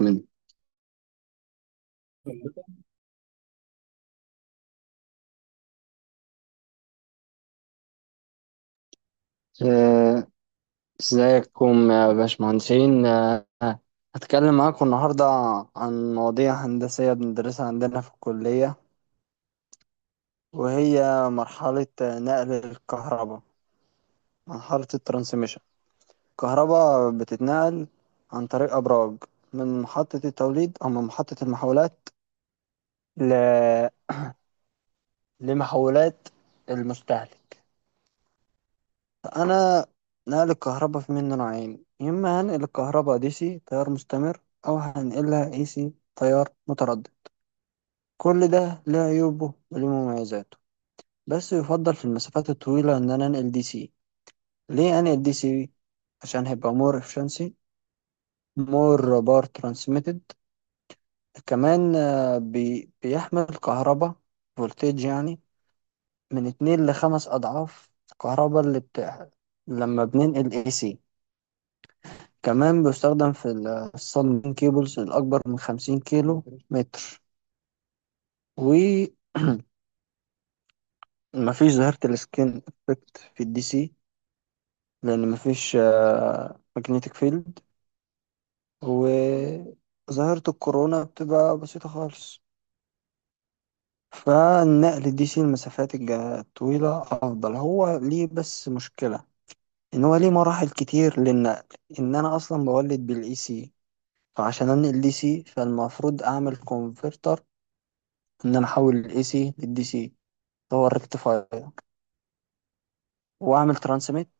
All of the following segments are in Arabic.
من آه، ازيكم يا باشمهندسين هتكلم معاكم النهاردة عن مواضيع هندسية بندرسها عندنا في الكلية، وهي مرحلة نقل الكهرباء، مرحلة الترانسميشن. الكهرباء بتتنقل عن طريق أبراج من محطة التوليد أو من محطة المحولات ل... لمحولات المستهلك. انا نقل الكهرباء في منه نوعين: يا اما هنقل الكهرباء دي سي تيار مستمر، او هنقلها اي سي تيار متردد. كل ده ليه عيوبه وليه مميزاته، بس يفضل في المسافات الطويلة ان انا انقل دي سي. ليه انقل دي سي؟ عشان هيبقى مور efficiency، مور بار ترانسميتد. كمان، بيحمل كهرباء فولتج، يعني من اتنين لخمس اضعاف الكهرباء اللي بتاع لما بننقل اي سي. كمان بيستخدم في الصالون كيبلز الأكبر من 50 كيلو متر. ومفيش ظاهرة السكين افكت في الدي سي، لأن مفيش ماجنتيك فيلد، وظاهرة الكورونا بتبقى بسيطة خالص. فالنقل الدي سي المسافات الطويلة أفضل. هو ليه بس مشكلة إن هو ليه مراحل كتير للنقل، إن أنا أصلا بولد بالإي سي. فعشان أنقل دي سي فالمفروض أعمل كونفرتر، ان انا احول الاي سي للدي سي، هو الريكتيفاير، واعمل ترانسميت.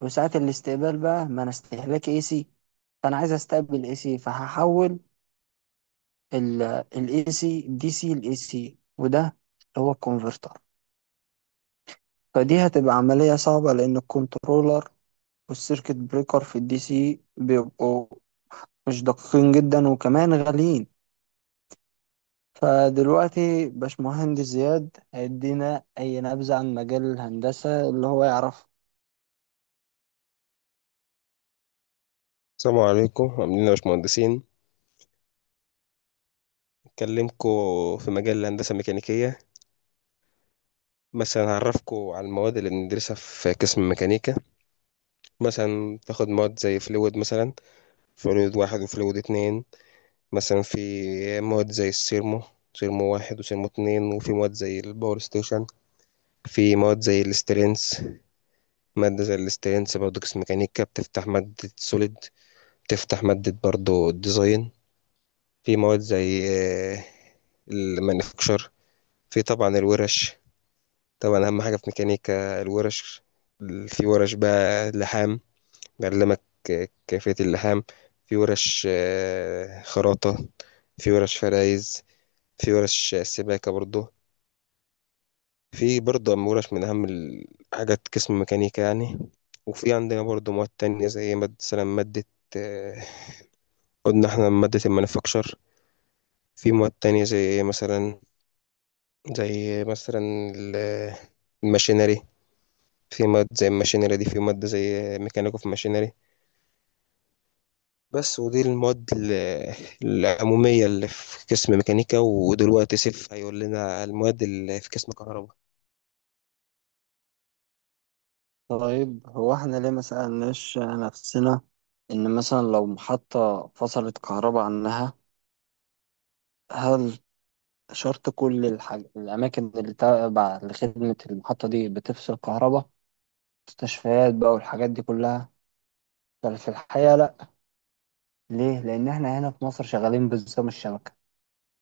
وساعة الاستقبال بقى ما انا استهلاك اي سي، فانا عايز استقبل اي سي فهحول الاي سي دي سي لاي سي، وده هو الكونفرتر. فدي هتبقى عملية صعبة لان الكنترولر والسيركت بريكر في الدي سي بيبقوا مش دقيقين جدا، وكمان غاليين. فدلوقتي باشمهندس زياد هيدينا اي نبذة عن مجال الهندسة اللي هو يعرفه. السلام عليكم، عاملين إيه يا باشمهندسين؟ أكلمكم في مجال الهندسة الميكانيكية. مثلا هعرفكم على المواد اللي بندرسها في قسم الميكانيكا. مثلا تاخد مواد زي فلويد، مثلا فلويد واحد وفلويد اتنين. مثلا في مواد زي السيرمو، سيرمو واحد وسيرمو اتنين، وفي مواد زي الباور ستيشن. في مواد زي الاسترينس. مادة زي الاسترينس برضه قسم ميكانيكا بتفتح مادة سوليد، بتفتح مادة برضه الديزاين. في مواد زي آه، المانيفاكتشر. في طبعا الورش. طبعا اهم حاجه في ميكانيكا الورش. في ورش بقى لحام، بيعلمك كيفيه اللحام. في ورش خراطه. في ورش فرايز. في ورش سباكه برضو. في برضو أهم ورش، من اهم الحاجات قسم ميكانيكا يعني. وفي عندنا برضو مواد تانية زي مادة، مثلا مادة، آه، قلنا احنا مادة المانيفاكتشر. في مواد تانية زي مثلا ال- الماشينري. في مواد زي الماشينري دي، في مادة زي ميكانيكا في ماشينري بس. ودي المواد العمومية اللي في قسم ميكانيكا. ودلوقتي سيف هيقول لنا المواد اللي في قسم كهرباء. طيب، هو احنا ليه ما سألناش نفسنا إن مثلا لو محطة فصلت كهرباء عنها، هل شرط كل الأماكن اللي تابعة لخدمة المحطة دي بتفصل كهرباء؟ مستشفيات بقى والحاجات دي كلها؟ بل في الحقيقة لأ. ليه؟ لأن احنا هنا في مصر شغالين بنظام الشبكة.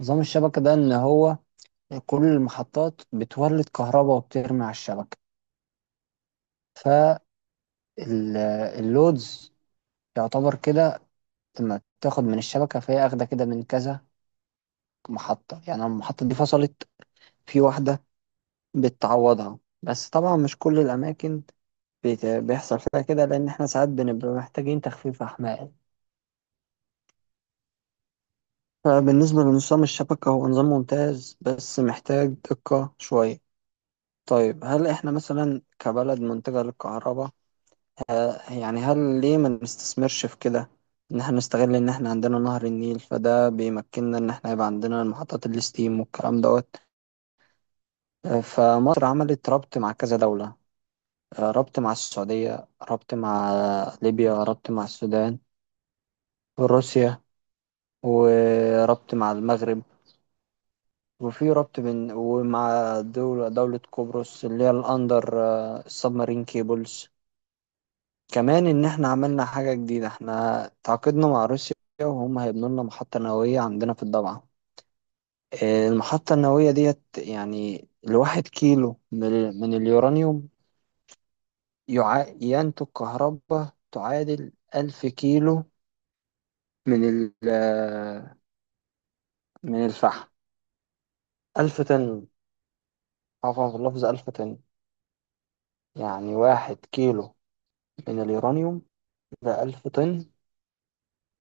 نظام الشبكة ده إن هو كل المحطات بتولد كهرباء وبترمي على الشبكة. فاللودز يعتبر كده لما تاخد من الشبكة، فهي أخدة كده من كذا محطة. يعني لما المحطة دي فصلت في واحدة بتعوضها، بس طبعا مش كل الأماكن بيحصل فيها كده، لأن إحنا ساعات بنبقى محتاجين تخفيف أحمال. فبالنسبة لنظام الشبكة، هو نظام ممتاز بس محتاج دقة شوية. طيب، هل إحنا مثلا كبلد منتجة للكهرباء، يعني هل ليه ما نستثمرش في كده؟ إن إحنا نستغل إن إحنا عندنا نهر النيل، فده بيمكننا إن إحنا يبقى عندنا محطات الستيم والكلام دوت. فمصر عملت ربط مع كذا دولة. ربط مع السعودية، ربط مع ليبيا، ربط مع السودان، وروسيا، وربط مع المغرب. وفي ربط بين ومع دولة قبرص اللي هي الأندر السبمارين كيبلز. كمان إن إحنا عملنا حاجة جديدة: إحنا تعاقدنا مع روسيا، وهم هيبنوا لنا محطة نووية عندنا في الضبعة. المحطة النووية ديت، يعني الواحد كيلو من من اليورانيوم ينتج كهرباء تعادل 1000 كيلو من ال آه، من الفحم، 1000 طن. عفوا في اللفظ، 1000 طن. يعني واحد كيلو من اليورانيوم ده 1000 طن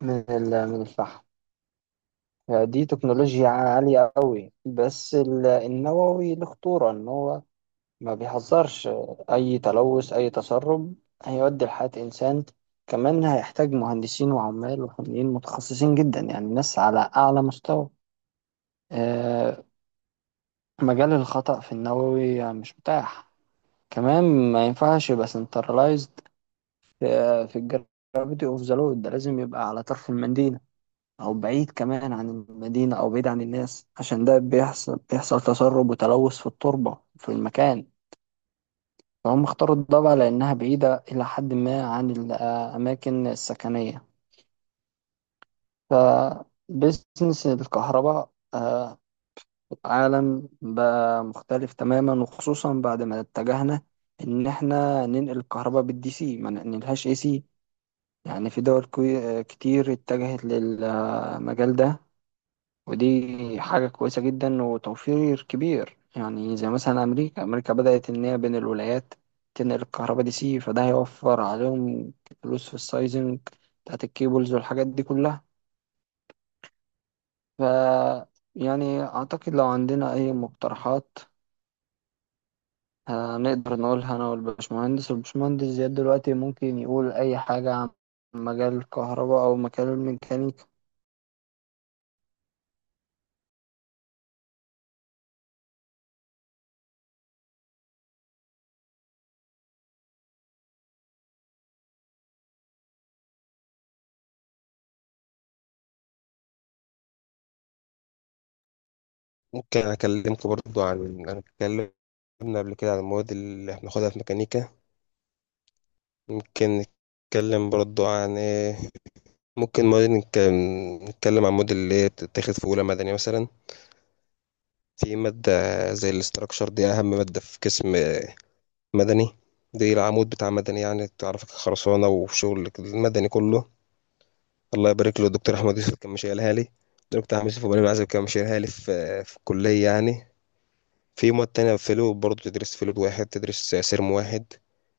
من من الفحم. يعني دي تكنولوجيا عالية قوي. بس النووي له خطورة، إن هو ما بيهزرش، أي تلوث أي تسرب هيؤدي لحياة إنسان. كمان هيحتاج مهندسين وعمال وفنيين متخصصين جدا، يعني ناس على أعلى مستوى. آه، مجال الخطأ في النووي مش متاح. كمان ما ينفعش يبقى سنترلايزد في الجرافيتي اوف ذا لود. ده لازم يبقى على طرف المدينة، او بعيد كمان عن المدينة، او بعيد عن الناس، عشان ده بيحصل تسرب وتلوث في التربة في المكان. فهم اختاروا الضبع لانها بعيدة الى حد ما عن الاماكن السكنية. فبزنس الكهرباء، في العالم بقى مختلف تماما، وخصوصا بعد ما اتجهنا ان احنا ننقل الكهرباء بالدي سي ما ننقلهاش اي سي. يعني في دول كتير اتجهت للمجال ده، ودي حاجة كويسة جدا وتوفير كبير. يعني زي مثلا أمريكا بدأت إن هي بين الولايات تنقل الكهرباء دي سي، فده هيوفر عليهم فلوس في السايزنج بتاعت الكيبلز والحاجات دي كلها. ف يعني أعتقد لو عندنا أي مقترحات هنقدر نقولها أنا والباشمهندس زياد. دلوقتي ممكن يقول أي حاجة عن مجال الكهرباء أو مجال الميكانيكا. ممكن أكلمكم برضو عن، أنا اتكلمنا قبل كده عن المواد اللي هناخدها في ميكانيكا. ممكن نتكلم برضو عن إيه؟ ممكن مواد نتكلم عن موديل اللي هي بتتاخد في أولى مدني مثلا. في مادة زي الاستراكشر، دي أهم مادة في قسم مدني. دي العمود بتاع مدني يعني، تعرفك خرسانة وشغل المدني كله. الله يبارك له الدكتور أحمد يوسف، كان مشيلها لي الدكتور أحمد يوسف وبني العزب، كان مشيلها لي في الكلية يعني. في مواد تانية، فلو برضه تدرس فلود واحد، تدرس سيرم واحد،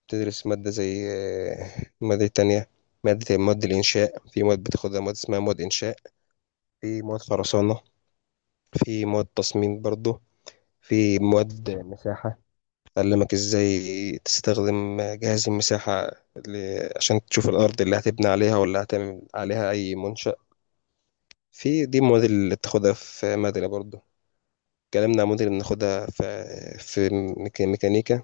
تدرس مادة زي، مادة تانية، مادة مواد الإنشاء. في مواد بتاخدها، مواد اسمها مواد إنشاء. في مواد خرسانة. في مواد تصميم برضه. في مواد مساحة، أعلمك إزاي تستخدم جهاز المساحة اللي عشان تشوف الأرض اللي هتبني عليها ولا هتعمل عليها أي منشأ. في دي المواد اللي بتاخدها في مدني برضه. اتكلمنا عن موديل بناخدها في في ميكانيكا.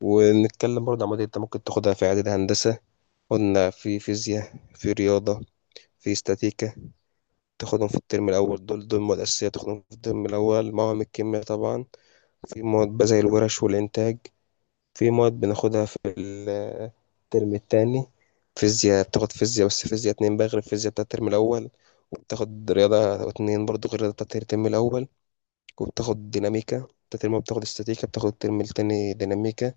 ونتكلم برضه عن موديل انت ممكن تاخدها في إعداد هندسة. قلنا في فيزياء، في رياضة، في استاتيكا، تاخدهم في الترم الأول. دول مواد أساسية تاخدهم في الترم الأول، مواد الكيمياء طبعا. في مواد بقى زي الورش والإنتاج. في مواد بناخدها في الترم التاني. فيزياء، بتاخد فيزياء، بس فيزياء اتنين بقى غير الفيزياء بتاعت الترم الأول. وبتاخد رياضة اتنين برضو غير الرياضة بتاعت الترم الأول. وبتاخد ديناميكا بتاعت الترم الأول، بتاخد استاتيكا، بتاخد الترم التاني ديناميكا.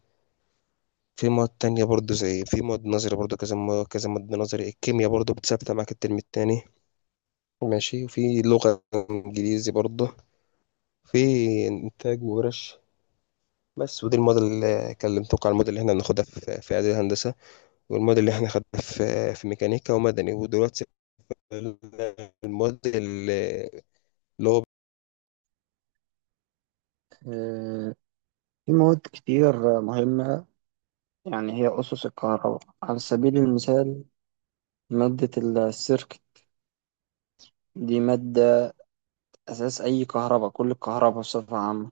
في مواد تانية برضو، زي في مواد نظري برضو، كذا مواد، كذا مادة نظري. الكيمياء برضو بتثبت معاك الترم التاني، ماشي. وفي لغة إنجليزي برضو. في إنتاج وورش بس. ودي المواد اللي كلمتك على المواد اللي احنا بناخدها في إعدادي هندسة، والمواد اللي احنا خدناها في ميكانيكا ومدني. ودلوقتي الموديل في مواد كتير مهمة، يعني هي أسس الكهرباء. على سبيل المثال، مادة السيركت، دي مادة أساس أي كهرباء، كل الكهرباء بصفة عامة.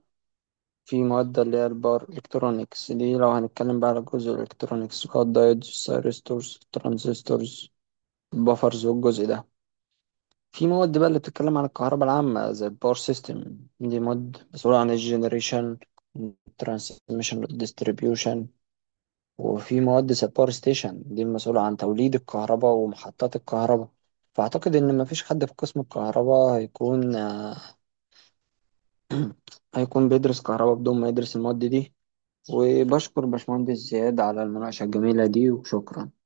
في مواد اللي هي الباور إلكترونيكس، دي لو هنتكلم بقى على الجزء الإلكترونيكس: الدايودز، الثيرستورز، الترانزستورز، البفرز والجزء ده. في مواد بقى اللي بتتكلم عن الكهرباء العامة، زي الباور سيستم، دي مواد مسؤولة عن الجنريشن، الترانسميشن والديستريبيوشن. وفي مهندس الباور ستيشن، دي المسؤولة عن توليد الكهرباء ومحطات الكهرباء. فأعتقد إن مفيش حد في قسم الكهرباء هيكون آه، هيكون بيدرس كهرباء بدون ما يدرس المواد دي. وبشكر باشمهندس زياد على المناقشة الجميلة دي، وشكرا.